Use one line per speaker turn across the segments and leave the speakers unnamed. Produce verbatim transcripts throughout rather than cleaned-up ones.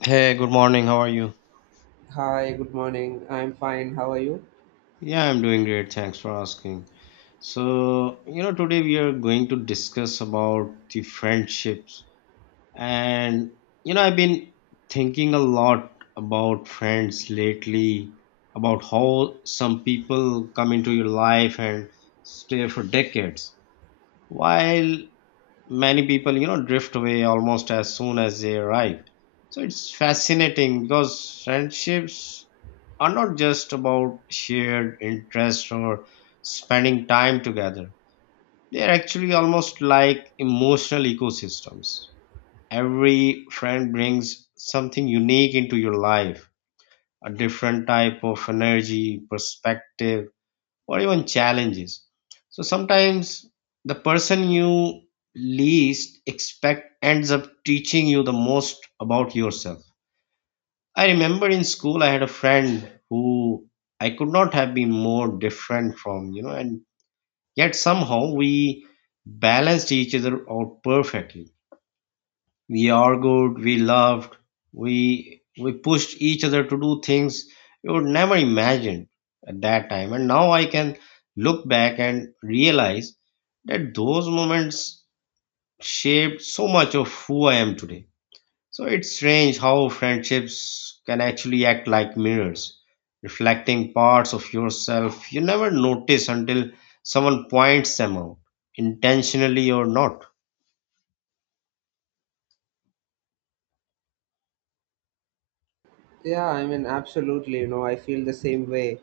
Hey, good morning. How are you?
Hi, good morning. I'm fine. How are you?
Yeah, I'm doing great. Thanks for asking. So, you know, today we are going to discuss about the friendships. And, you know, I've been thinking a lot about friends lately, about how some people come into your life and stay for decades, while many people you know drift away almost as soon as they arrive. So it's fascinating because friendships are not just about shared interest or spending time together. They're actually almost like emotional ecosystems. Every friend brings something unique into your life, a different type of energy, perspective, or even challenges. So sometimes the person you least expect ends up teaching you the most about yourself. I remember in school I had a friend who I could not have been more different from, you know, and yet somehow we balanced each other out perfectly. We argued, we loved, we we pushed each other to do things you would never imagine at that time, and now I can look back and realize that those moments shaped so much of who I am today. So it's strange how friendships can actually act like mirrors, reflecting parts of yourself you never notice until someone points them out, intentionally or not.
Yeah, I mean, absolutely. You know, I feel the same way.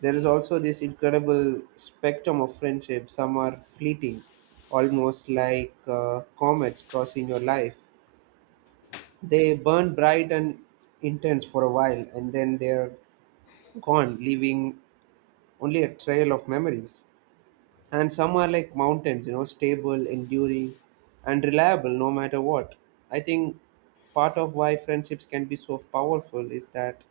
There is also this incredible spectrum of friendship. Some are fleeting, almost like uh, comets crossing your life. They burn bright and intense for a while, and then they're gone, leaving only a trail of memories. And some are like mountains, you know, stable, enduring, and reliable no matter what. I think part of why friendships can be so powerful is that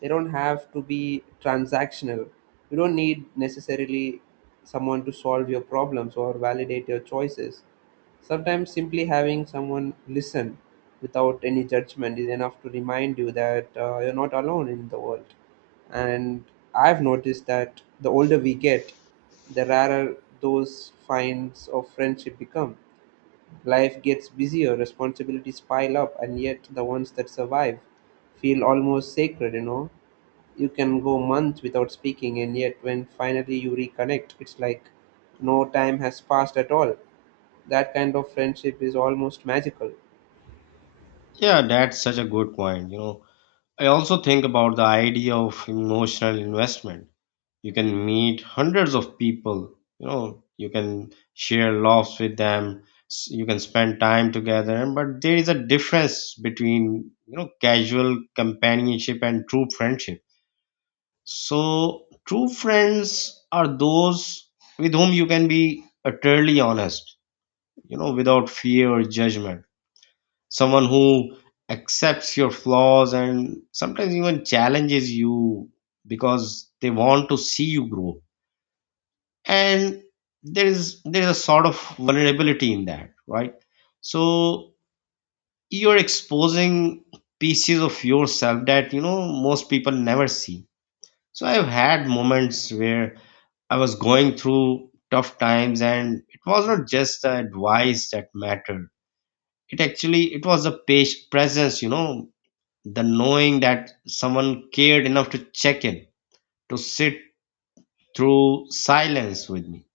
they don't have to be transactional. You don't need necessarily someone to solve your problems or validate your choices. Sometimes simply having someone listen without any judgment is enough to remind you that uh, you're not alone in the world. And I've noticed that the older we get, the rarer those finds of friendship become. Life gets busier, responsibilities pile up, and yet the ones that survive feel almost sacred. You know, you can go months without speaking, and yet when finally you reconnect, it's like no time has passed at all. That kind of friendship is almost magical.
Yeah, that's such a good point, you know I also think about the idea of emotional investment. You can meet hundreds of people, you know, you can share laughs with them, s- you can spend time together, but there is a difference between, you know, casual companionship and true friendship. So, true friends are those with whom you can be utterly honest, you know, without fear or judgment. Someone who accepts your flaws and sometimes even challenges you because they want to see you grow. And there is there's a sort of vulnerability in that, right? So you're exposing pieces of yourself that you know most people never see. So I've had moments where I was going through tough times and it was not just the advice that mattered. It actually, it was the pa- presence, you know the knowing that someone cared enough to check in, to sit through silence with me,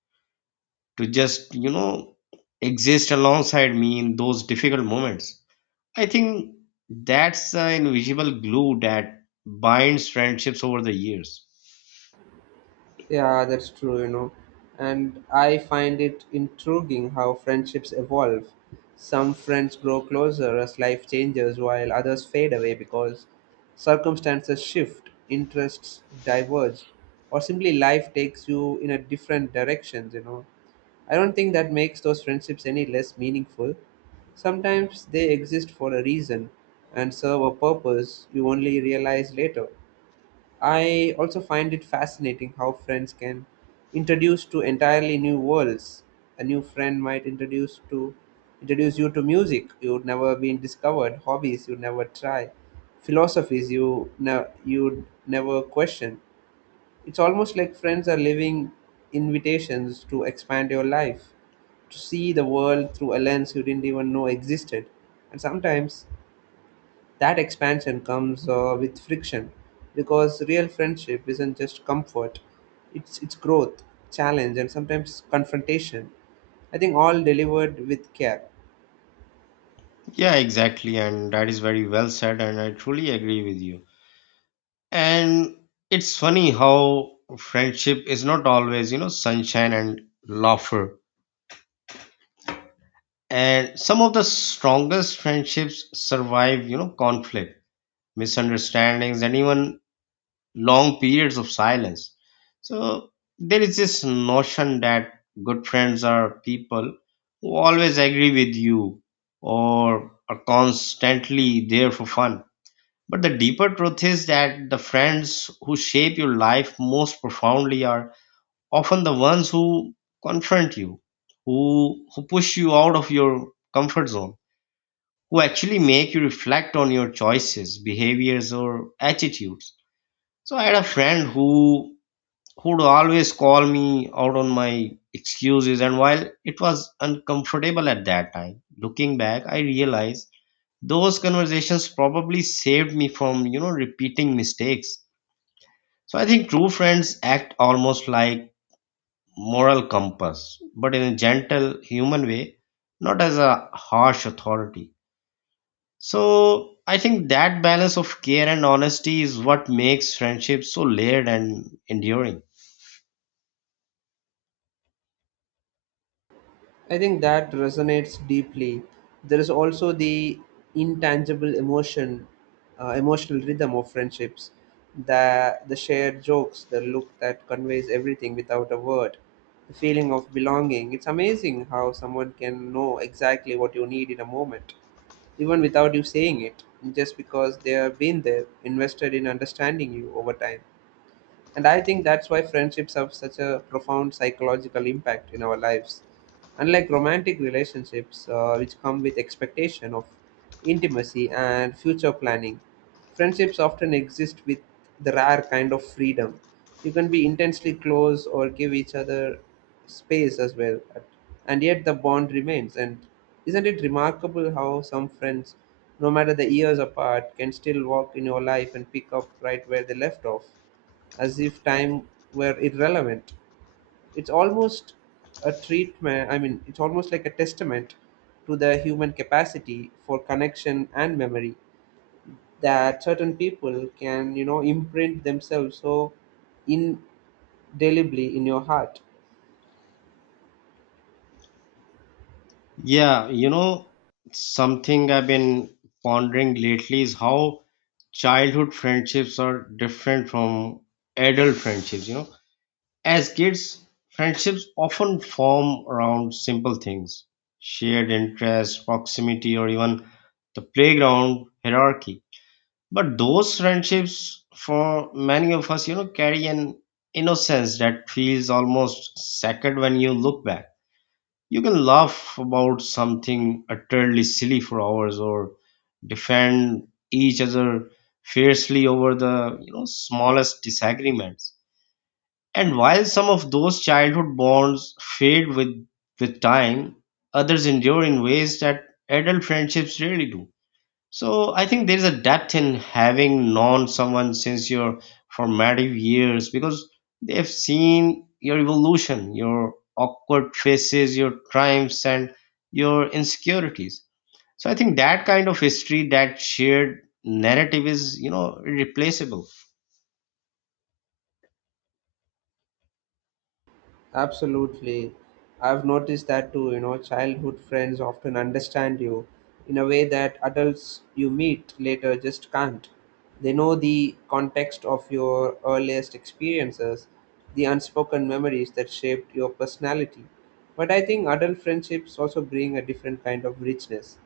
to just you know exist alongside me in those difficult moments. I think that's the invisible glue that binds friendships over the years.
Yeah, that's true, you know. And I find it intriguing how friendships evolve. Some friends grow closer as life changes, while others fade away because circumstances shift, interests diverge, or simply life takes you in a different direction, you know. I don't think that makes those friendships any less meaningful. Sometimes they exist for a reason and serve a purpose you only realize later. I also find it fascinating how friends can introduce to entirely new worlds. A new friend might introduce to introduce you to music you'd never been discovered, hobbies you'd never try, philosophies you ne- you'd never question. It's almost like friends are living invitations to expand your life, to see the world through a lens you didn't even know existed. And sometimes that expansion comes uh, with friction, because real friendship isn't just comfort, it's, it's growth, challenge, and sometimes confrontation. I think all delivered with care.
Yeah, exactly. And that is very well said, and I truly agree with you. And it's funny how friendship is not always, you know, sunshine and laughter. And some of the strongest friendships survive you know conflict, misunderstandings, and even long periods of silence. So there is this notion that good friends are people who always agree with you or are constantly there for fun, but the deeper truth is that the friends who shape your life most profoundly are often the ones who confront you, who who push you out of your comfort zone, who actually make you reflect on your choices, behaviors, or attitudes. So I had a friend who who would always call me out on my excuses, and while it was uncomfortable at that time, looking back, I realized those conversations probably saved me from you know repeating mistakes. So I think true friends act almost like moral compass, but in a gentle human way, not as a harsh authority. So I think that balance of care and honesty is what makes friendship so layered and enduring.
I think that resonates deeply. There is also the intangible emotion, uh, emotional rhythm of friendships, the the shared jokes, the look that conveys everything without a word, the feeling of belonging. It's amazing how someone can know exactly what you need in a moment, even without you saying it, just because they have been there, invested in understanding you over time. And I think that's why friendships have such a profound psychological impact in our lives. Unlike romantic relationships, uh, which come with expectation of intimacy and future planning, friendships often exist with the rare kind of freedom. You can be intensely close or give each other space as well, and yet the bond remains. And isn't it remarkable how some friends, no matter the years apart, can still walk in your life and pick up right where they left off, as if time were irrelevant? It's almost a treatment, I mean, it's almost like a testament to the human capacity for connection and memory, that certain people can, you know, imprint themselves so indelibly in your heart.
Yeah, you know, something I've been pondering lately is how childhood friendships are different from adult friendships, you know. As kids, friendships often form around simple things, shared interests, proximity, or even the playground hierarchy. But those friendships, for many of us, you know, carry an innocence that feels almost sacred when you look back. You can laugh about something utterly silly for hours or defend each other fiercely over the, you know, smallest disagreements. And while some of those childhood bonds fade with with time, others endure in ways that adult friendships really do. So I think there is a depth in having known someone since your formative years because they've seen your evolution, your awkward faces, your triumphs, and your insecurities. So I think that kind of history, that shared narrative is, you know, irreplaceable.
Absolutely. I've noticed that too, you know. Childhood friends often understand you in a way that adults you meet later just can't. They know the context of your earliest experiences, the unspoken memories that shaped your personality. But I think adult friendships also bring a different kind of richness.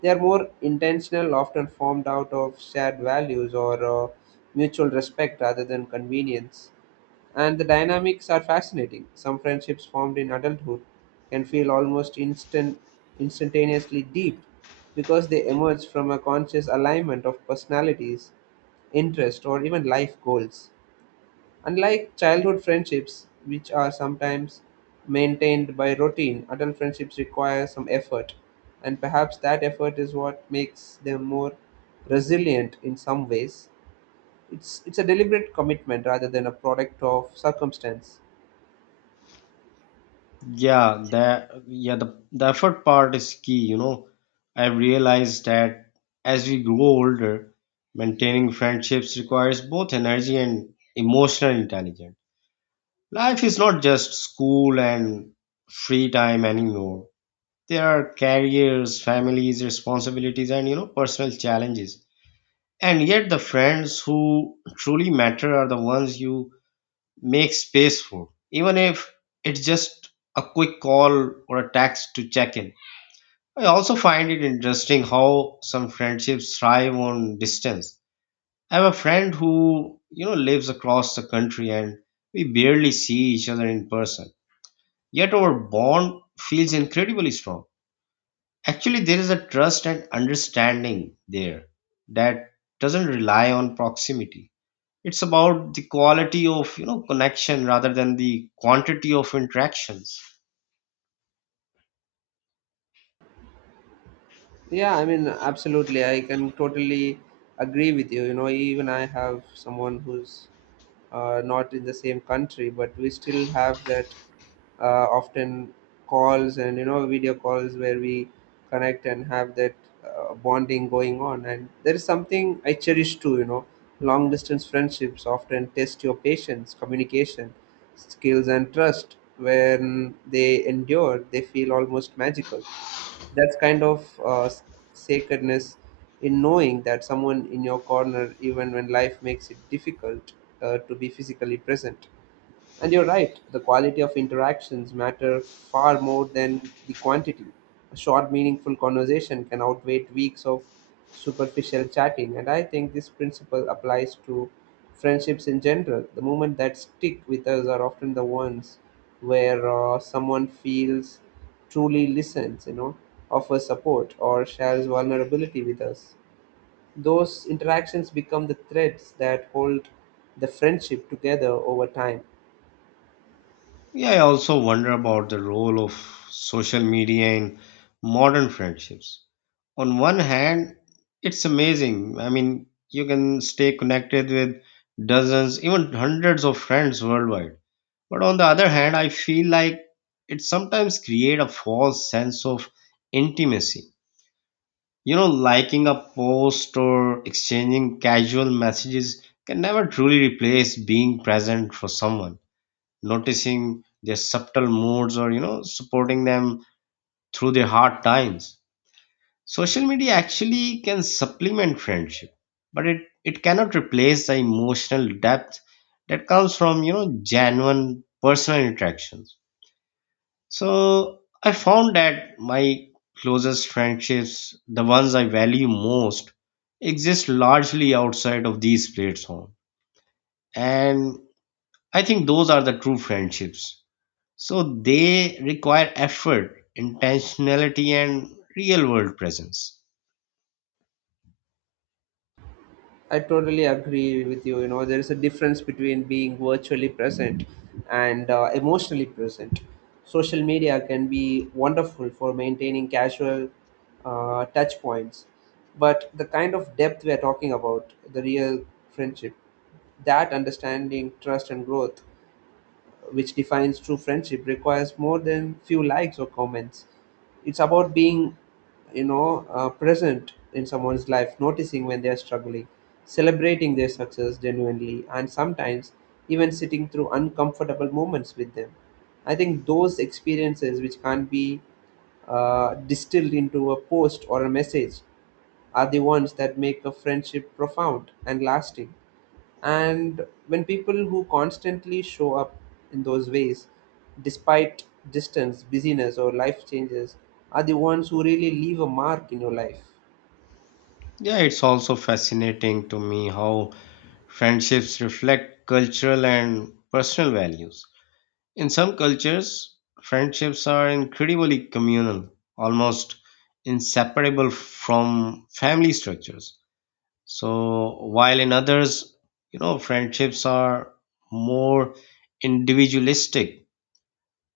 They are more intentional, often formed out of shared values or uh, mutual respect rather than convenience. And the dynamics are fascinating. Some friendships formed in adulthood can feel almost instant, instantaneously deep, because they emerge from a conscious alignment of personalities, interest, or even life goals. Unlike childhood friendships, which are sometimes maintained by routine, adult friendships require some effort, and perhaps that effort is what makes them more resilient in some ways. It's, it's a deliberate commitment rather than a product of circumstance.
Yeah, that yeah, the, the effort part is key, you know. I've realized that as we grow older, maintaining friendships requires both energy and emotional intelligence. Life is not just school and free time anymore. There are careers, families, responsibilities, and you know, personal challenges. And yet the friends who truly matter are the ones you make space for, even if it's just a quick call or a text to check in. I also find it interesting how some friendships thrive on distance. I have a friend who, you know, lives across the country and we barely see each other in person. Yet our bond feels incredibly strong. Actually, there is a trust and understanding there that doesn't rely on proximity. It's about the quality of you know connection rather than the quantity of interactions.
Yeah, I mean, absolutely. I can totally agree with you. You know, even I have someone who's uh, not in the same country, but we still have that uh, often calls and, you know, video calls where we connect and have that uh, bonding going on. And there is something I cherish too, you know. Long distance friendships often test your patience, communication, skills, and trust. When they endure, they feel almost magical. That's kind of uh, s- sacredness in knowing that someone in your corner, even when life makes it difficult uh, to be physically present. And you're right, the quality of interactions matter far more than the quantity. A short, meaningful conversation can outweigh weeks of superficial chatting, and I think this principle applies to friendships in general. The moments that stick with us are often the ones where uh, someone feels truly listens, you know, offers support, or shares vulnerability with us. Those interactions become the threads that hold the friendship together over time.
Yeah, I also wonder about the role of social media in modern friendships. On one hand, it's amazing. I mean, you can stay connected with dozens, even hundreds of friends worldwide. But on the other hand, I feel like it sometimes create a false sense of intimacy. You know, liking a post or exchanging casual messages can never truly replace being present for someone, noticing their subtle moods or, you know, supporting them through their hard times. Social media actually can supplement friendship, but it, it cannot replace the emotional depth that comes from, you know, genuine personal interactions. So I found that my closest friendships, the ones I value most, exist largely outside of these platforms. And I think those are the true friendships. So they require effort, intentionality, and real world presence.
I totally agree with you. You know, there is a difference between being virtually present and uh, emotionally present. Social media can be wonderful for maintaining casual uh, touch points, but the kind of depth we are talking about, the real friendship, that understanding, trust, and growth which defines true friendship, requires more than few likes or comments. It's about being, you know, uh, present in someone's life, noticing when they're struggling, celebrating their success genuinely, and sometimes even sitting through uncomfortable moments with them. I think those experiences, which can't be uh, distilled into a post or a message, are the ones that make a friendship profound and lasting. And when people who constantly show up in those ways, despite distance, busyness, or life changes, are the ones who really leave a mark in your life.
Yeah, it's also fascinating to me how friendships reflect cultural and personal values. In some cultures, friendships are incredibly communal, almost inseparable from family structures. So, while in others, you know, friendships are more individualistic,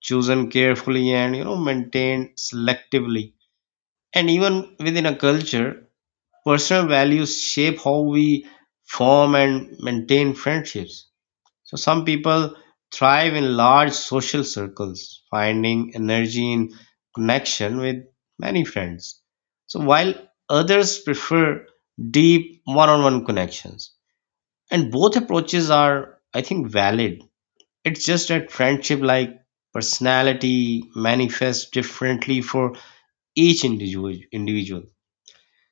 chosen carefully and, you know, maintained selectively. And even within a culture, personal values shape how we form and maintain friendships. So some people thrive in large social circles, finding energy in connection with many friends. So while others prefer deep one-on-one connections. And both approaches are, I think, valid. It's just that friendship like personality manifests differently for each individual individual.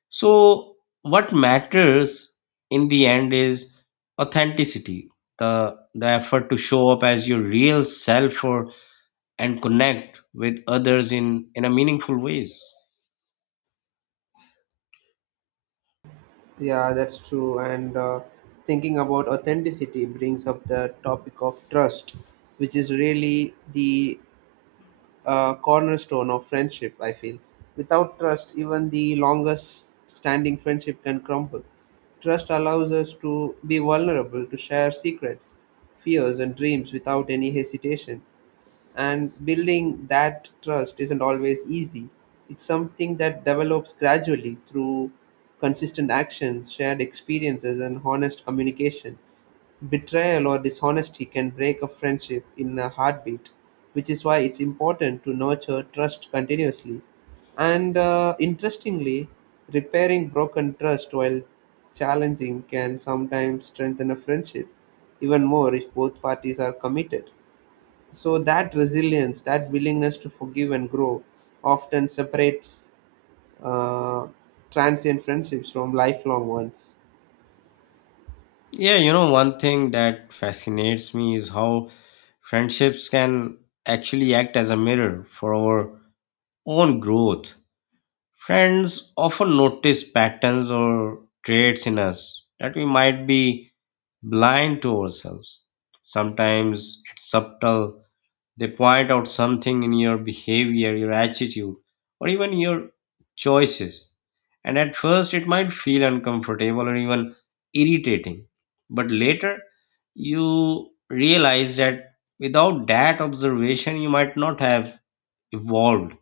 So, what matters in the end is authenticity, the, the effort to show up as your real self or and connect with others in, in a meaningful ways.
Yeah, that's true. And uh, thinking about authenticity brings up the topic of trust, which is really the uh, cornerstone of friendship, I feel. Without trust, even the longest standing friendship can crumble. Trust allows us to be vulnerable, to share secrets, fears, and dreams without any hesitation, and building that trust isn't always easy. It's something that develops gradually through consistent actions, shared experiences, and honest communication. Betrayal or dishonesty can break a friendship in a heartbeat, which is why it's important to nurture trust continuously. And uh, interestingly, repairing broken trust, while challenging, can sometimes strengthen a friendship, even more if both parties are committed. So that resilience, that willingness to forgive and grow, often separates uh, transient friendships from lifelong ones.
Yeah, you know, one thing that fascinates me is how friendships can actually act as a mirror for our own growth. Friends often notice patterns or traits in us that we might be blind to ourselves. Sometimes it's subtle. They point out something in your behavior, your attitude, or even your choices. And at first, it might feel uncomfortable or even irritating. But later, you realize that without that observation, you might not have evolved.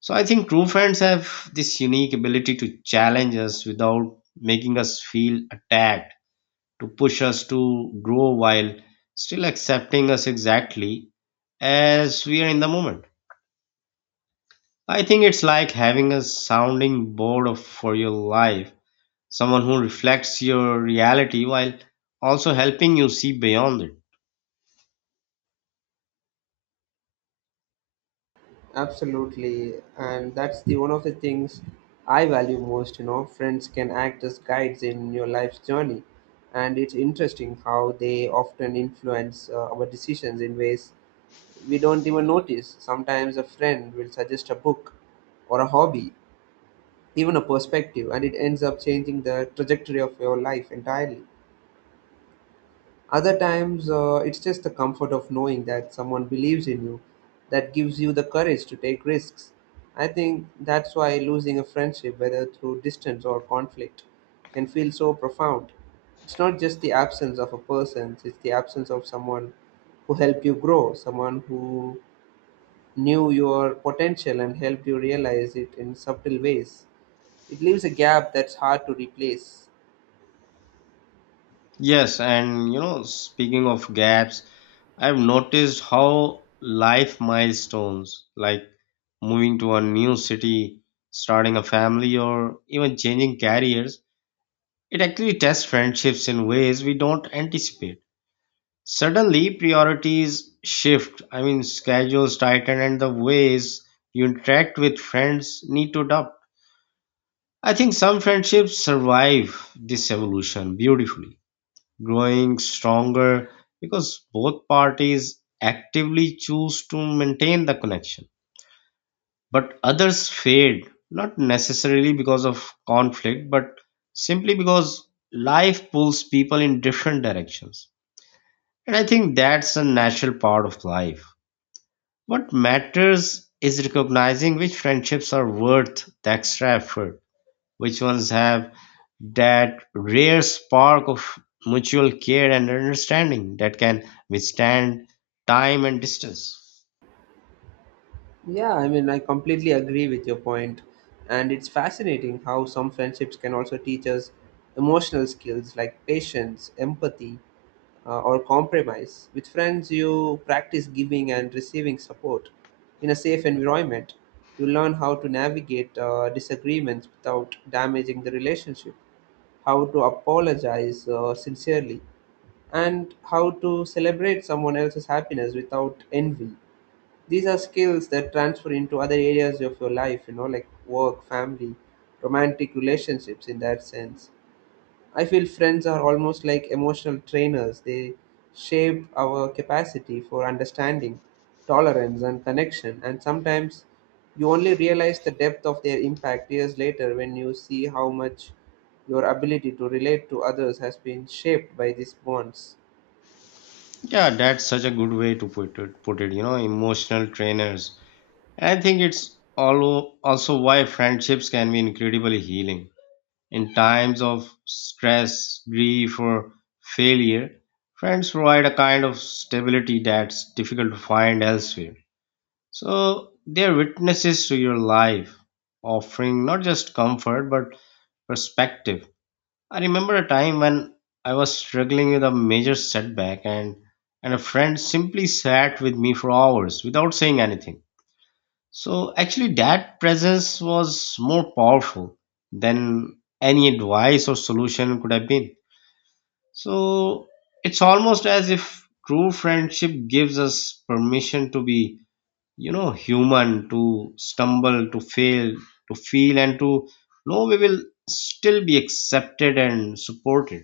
So I think true friends have this unique ability to challenge us without making us feel attacked, to push us to grow while still accepting us exactly as we are in the moment. I think it's like having a sounding board of, for your life, someone who reflects your reality while also helping you see beyond it.
Absolutely, and that's the one of the things I value most. You know, friends can act as guides in your life's journey, and it's interesting how they often influence uh, our decisions in ways we don't even notice. Sometimes a friend will suggest a book or a hobby, even a perspective, and it ends up changing the trajectory of your life entirely. Other times, uh, it's just the comfort of knowing that someone believes in you that gives you the courage to take risks. I think that's why losing a friendship, whether through distance or conflict, can feel so profound. It's not just the absence of a person, it's the absence of someone who helped you grow, someone who knew your potential and helped you realize it in subtle ways. It leaves a gap that's hard to replace.
Yes, and you know, speaking of gaps, I've noticed how life milestones like moving to a new city, starting a family, or even changing careers, it actually tests friendships in ways we don't anticipate. Suddenly, priorities shift. I mean, schedules tighten, and the ways you interact with friends need to adapt. I think some friendships survive this evolution beautifully, growing stronger because both parties actively choose to maintain the connection. But others fade, not necessarily because of conflict, but simply because life pulls people in different directions. And I think that's a natural part of life. What matters is recognizing which friendships are worth the extra effort, which ones have that rare spark of mutual care and understanding that can withstand time and distance.
Yeah, I mean, I completely agree with your point. And it's fascinating how some friendships can also teach us emotional skills like patience, empathy, uh, or compromise. With friends, you practice giving and receiving support in a safe environment. You learn how to navigate uh, disagreements without damaging the relationship, how to apologize uh, sincerely, and how to celebrate someone else's happiness without envy. These are skills that transfer into other areas of your life, you know, like work, family, romantic relationships in that sense. I feel friends are almost like emotional trainers. They shape our capacity for understanding, tolerance, and connection. And sometimes you only realize the depth of their impact years later, when you see how much your ability to relate to others has been shaped by these bonds.
Yeah, that's such a good way to put it put it you know emotional trainers. I think it's allo- also why friendships can be incredibly healing. In times of stress, grief, or failure, friends provide a kind of stability that's difficult to find elsewhere. So they're witnesses to your life, offering not just comfort but perspective. I remember a time when I was struggling with a major setback and and a friend simply sat with me for hours without saying anything. So actually, that presence was more powerful than any advice or solution could have been. So it's almost as if true friendship gives us permission to be, you know, human, to stumble, to fail, to feel, and to know we will still be accepted and supported.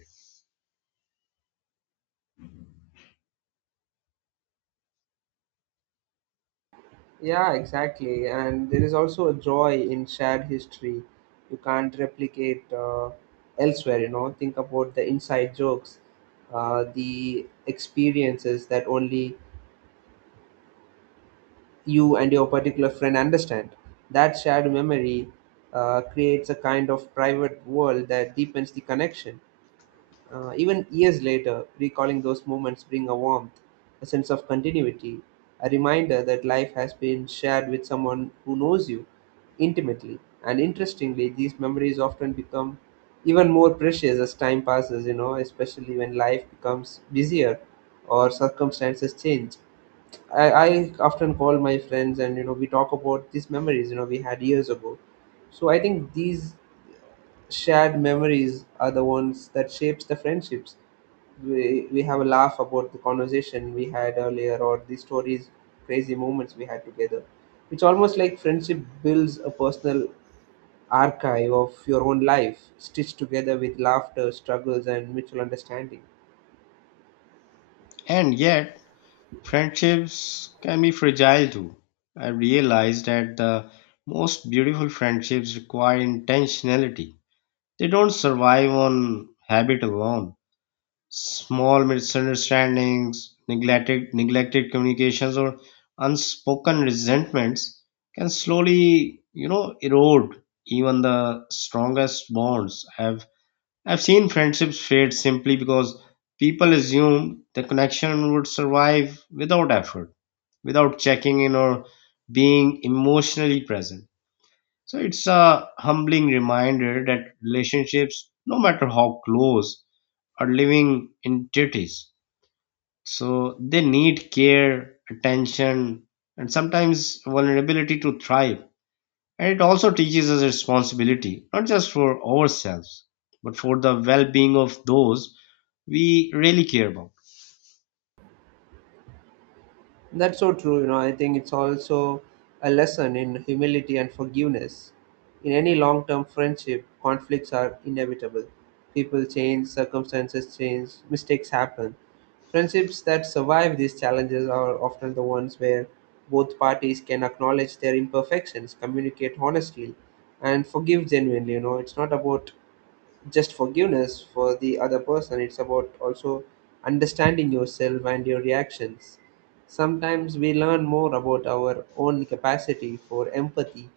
Yeah, exactly. And there is also a joy in shared history you can't replicate uh, elsewhere. You know, think about the inside jokes, uh, the experiences that only you and your particular friend understand. That shared memory uh, creates a kind of private world that deepens the connection. Uh, even years later, recalling those moments bring a warmth, a sense of continuity, a reminder that life has been shared with someone who knows you intimately. And interestingly, these memories often become even more precious as time passes, you know, especially when life becomes busier or circumstances change. I, I often call my friends, and you know we talk about these memories you know we had years ago. So I think these shared memories are the ones that shapes the friendships. We, we have a laugh about the conversation we had earlier, or the stories, crazy moments we had together. It's almost like friendship builds a personal archive of your own life, stitched together with laughter, struggles, and mutual understanding.
And yet, friendships can be fragile too. I realized that the most beautiful friendships require intentionality. They don't survive on habit alone. Small misunderstandings, neglected, neglected communications, or unspoken resentments can slowly, you know, erode even the strongest bonds. I've I've seen friendships fade simply because people assume the connection would survive without effort, without checking in or being emotionally present. So it's a humbling reminder that relationships, no matter how close, are living entities. So they need care, attention, and sometimes vulnerability to thrive. And it also teaches us responsibility, not just for ourselves, but for the well being of those we really care about.
That's so true. You know, I think it's also a lesson in humility and forgiveness. In any long term friendship, conflicts are inevitable. People change, circumstances change, mistakes happen. Friendships that survive these challenges are often the ones where both parties can acknowledge their imperfections, communicate honestly, and forgive genuinely. You know, it's not about just forgiveness for the other person, it's about also understanding yourself and your reactions. Sometimes we learn more about our own capacity for empathy,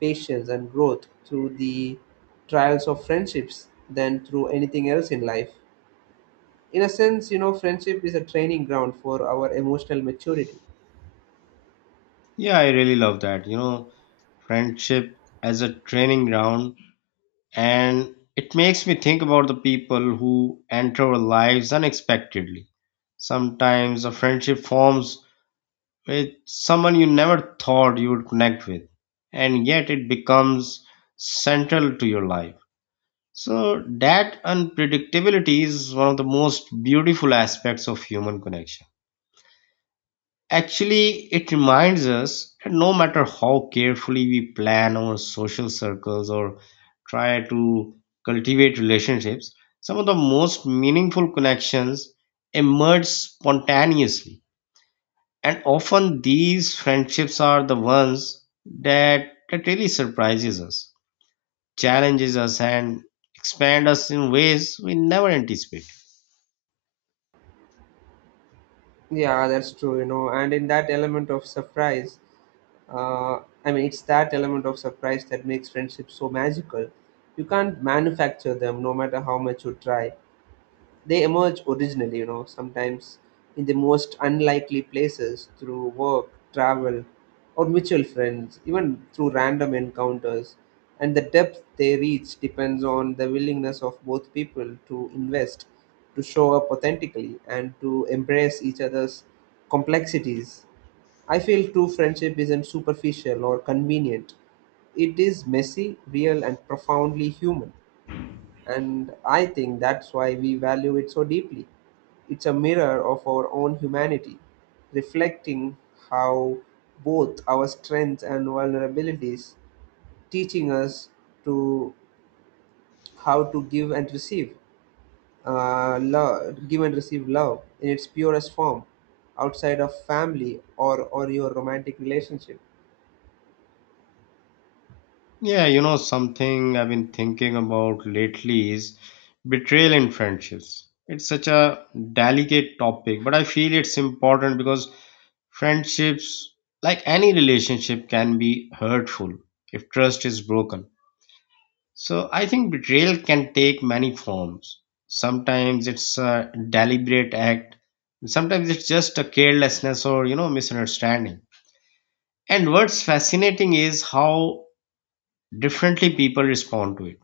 patience, and growth through the trials of friendships than through anything else in life. In a sense, you know, friendship is a training ground for our emotional maturity.
Yeah, I really love that. You know, friendship as a training ground, and it makes me think about the people who enter our lives unexpectedly. Sometimes a friendship forms with someone you never thought you would connect with, and yet it becomes central to your life. So, that unpredictability is one of the most beautiful aspects of human connection. Actually, it reminds us that no matter how carefully we plan our social circles or try to cultivate relationships, some of the most meaningful connections emerge spontaneously. And often these friendships are the ones that, that really surprises us, challenges us, and expand us in ways we never anticipate.
Yeah, that's true, you know, and in that element of surprise, uh, I mean, it's that element of surprise that makes friendships so magical. You can't manufacture them no matter how much you try. They emerge originally, you know, sometimes in the most unlikely places, through work, travel, or mutual friends, even through random encounters. And the depth they reach depends on the willingness of both people to invest, to show up authentically, and to embrace each other's complexities. I feel true friendship isn't superficial or convenient. It is messy, real, and profoundly human. And I think that's why we value it so deeply. It's a mirror of our own humanity, reflecting how both our strengths and vulnerabilities, teaching us to how to give and receive uh, love, give and receive love in its purest form, outside of family, or, or your romantic relationship.
Yeah, you know, something I've been thinking about lately is betrayal in friendships. It's such a delicate topic, but I feel it's important because friendships, like any relationship, can be hurtful if trust is broken. So I think betrayal can take many forms. Sometimes it's a deliberate act, sometimes it's just a carelessness or, you know, misunderstanding. And what's fascinating is how differently people respond to it.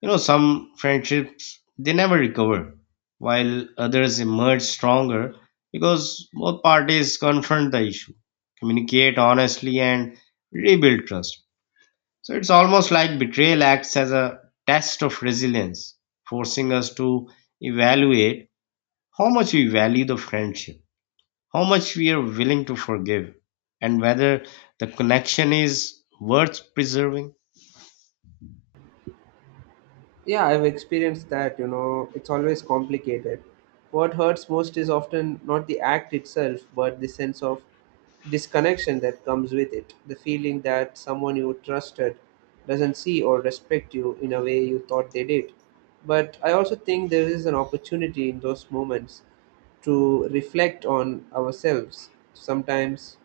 You know, some friendships they never recover, while others emerge stronger because both parties confront the issue, communicate honestly, and rebuild trust. So it's almost like betrayal acts as a test of resilience, forcing us to evaluate how much we value the friendship, how much we are willing to forgive, and whether the connection is worth preserving.
Yeah, I've experienced that. You know, it's always complicated. What hurts most is often not the act itself, but the sense of disconnection that comes with it. The feeling that someone you trusted doesn't see or respect you in a way you thought they did. But I also think there is an opportunity in those moments to reflect on ourselves. Sometimes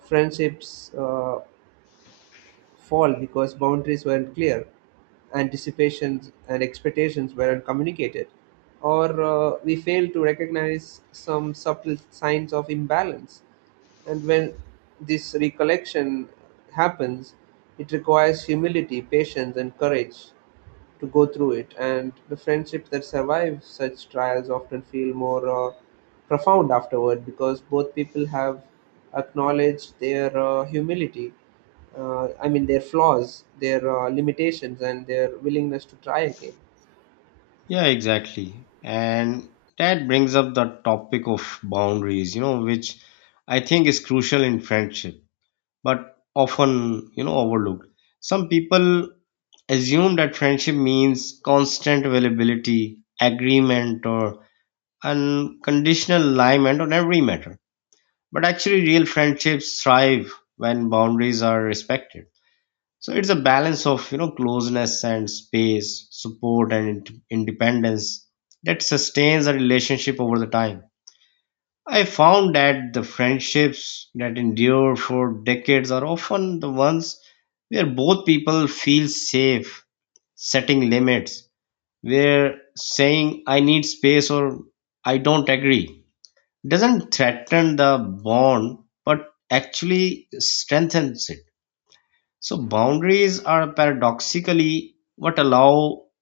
friendships uh, fall because boundaries weren't clear, anticipations and expectations weren't communicated, or uh, we failed to recognize some subtle signs of imbalance. And when this recollection happens, it requires humility, patience, and courage to go through it. And the friendships that survive such trials often feel more uh, profound afterward, because both people have acknowledged their uh, humility. Uh, I mean, their flaws, their uh, limitations, and their willingness to try again.
Yeah, exactly. And that brings up the topic of boundaries, you know, which I think is crucial in friendship, but often, you know, overlooked. Some people assume that friendship means constant availability, agreement, or unconditional alignment on every matter. But actually, real friendships thrive when boundaries are respected. So it's a balance of you know closeness and space, support and ind- independence that sustains a relationship over the time. I found that the friendships that endure for decades are often the ones where both people feel safe setting limits, where saying I need space or I don't agree doesn't threaten the bond, but actually strengthens it. So boundaries are paradoxically what allow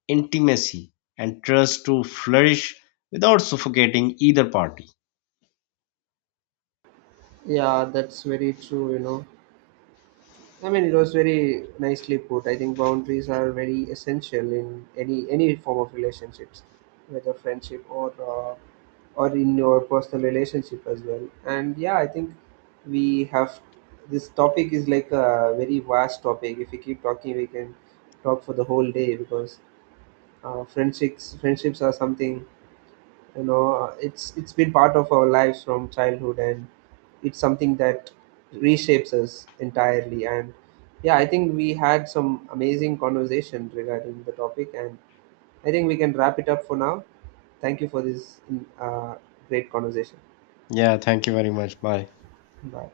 intimacy and trust to flourish without suffocating either party.
Yeah, that's very true, you know. I mean, it was very nicely put. I think boundaries are very essential in any any form of relationships, whether friendship, or uh, or in your personal relationship as well. And yeah, I think we have, this topic is like a very vast topic. If we keep talking, we can talk for the whole day, because uh, friendships friendships are something, you know, it's it's been part of our lives from childhood, and it's something that reshapes us entirely. And yeah, I think we had some amazing conversation regarding the topic, and I think we can wrap it up for now. Thank you for this uh, great conversation.
Yeah, thank you very much. Bye.
Bye.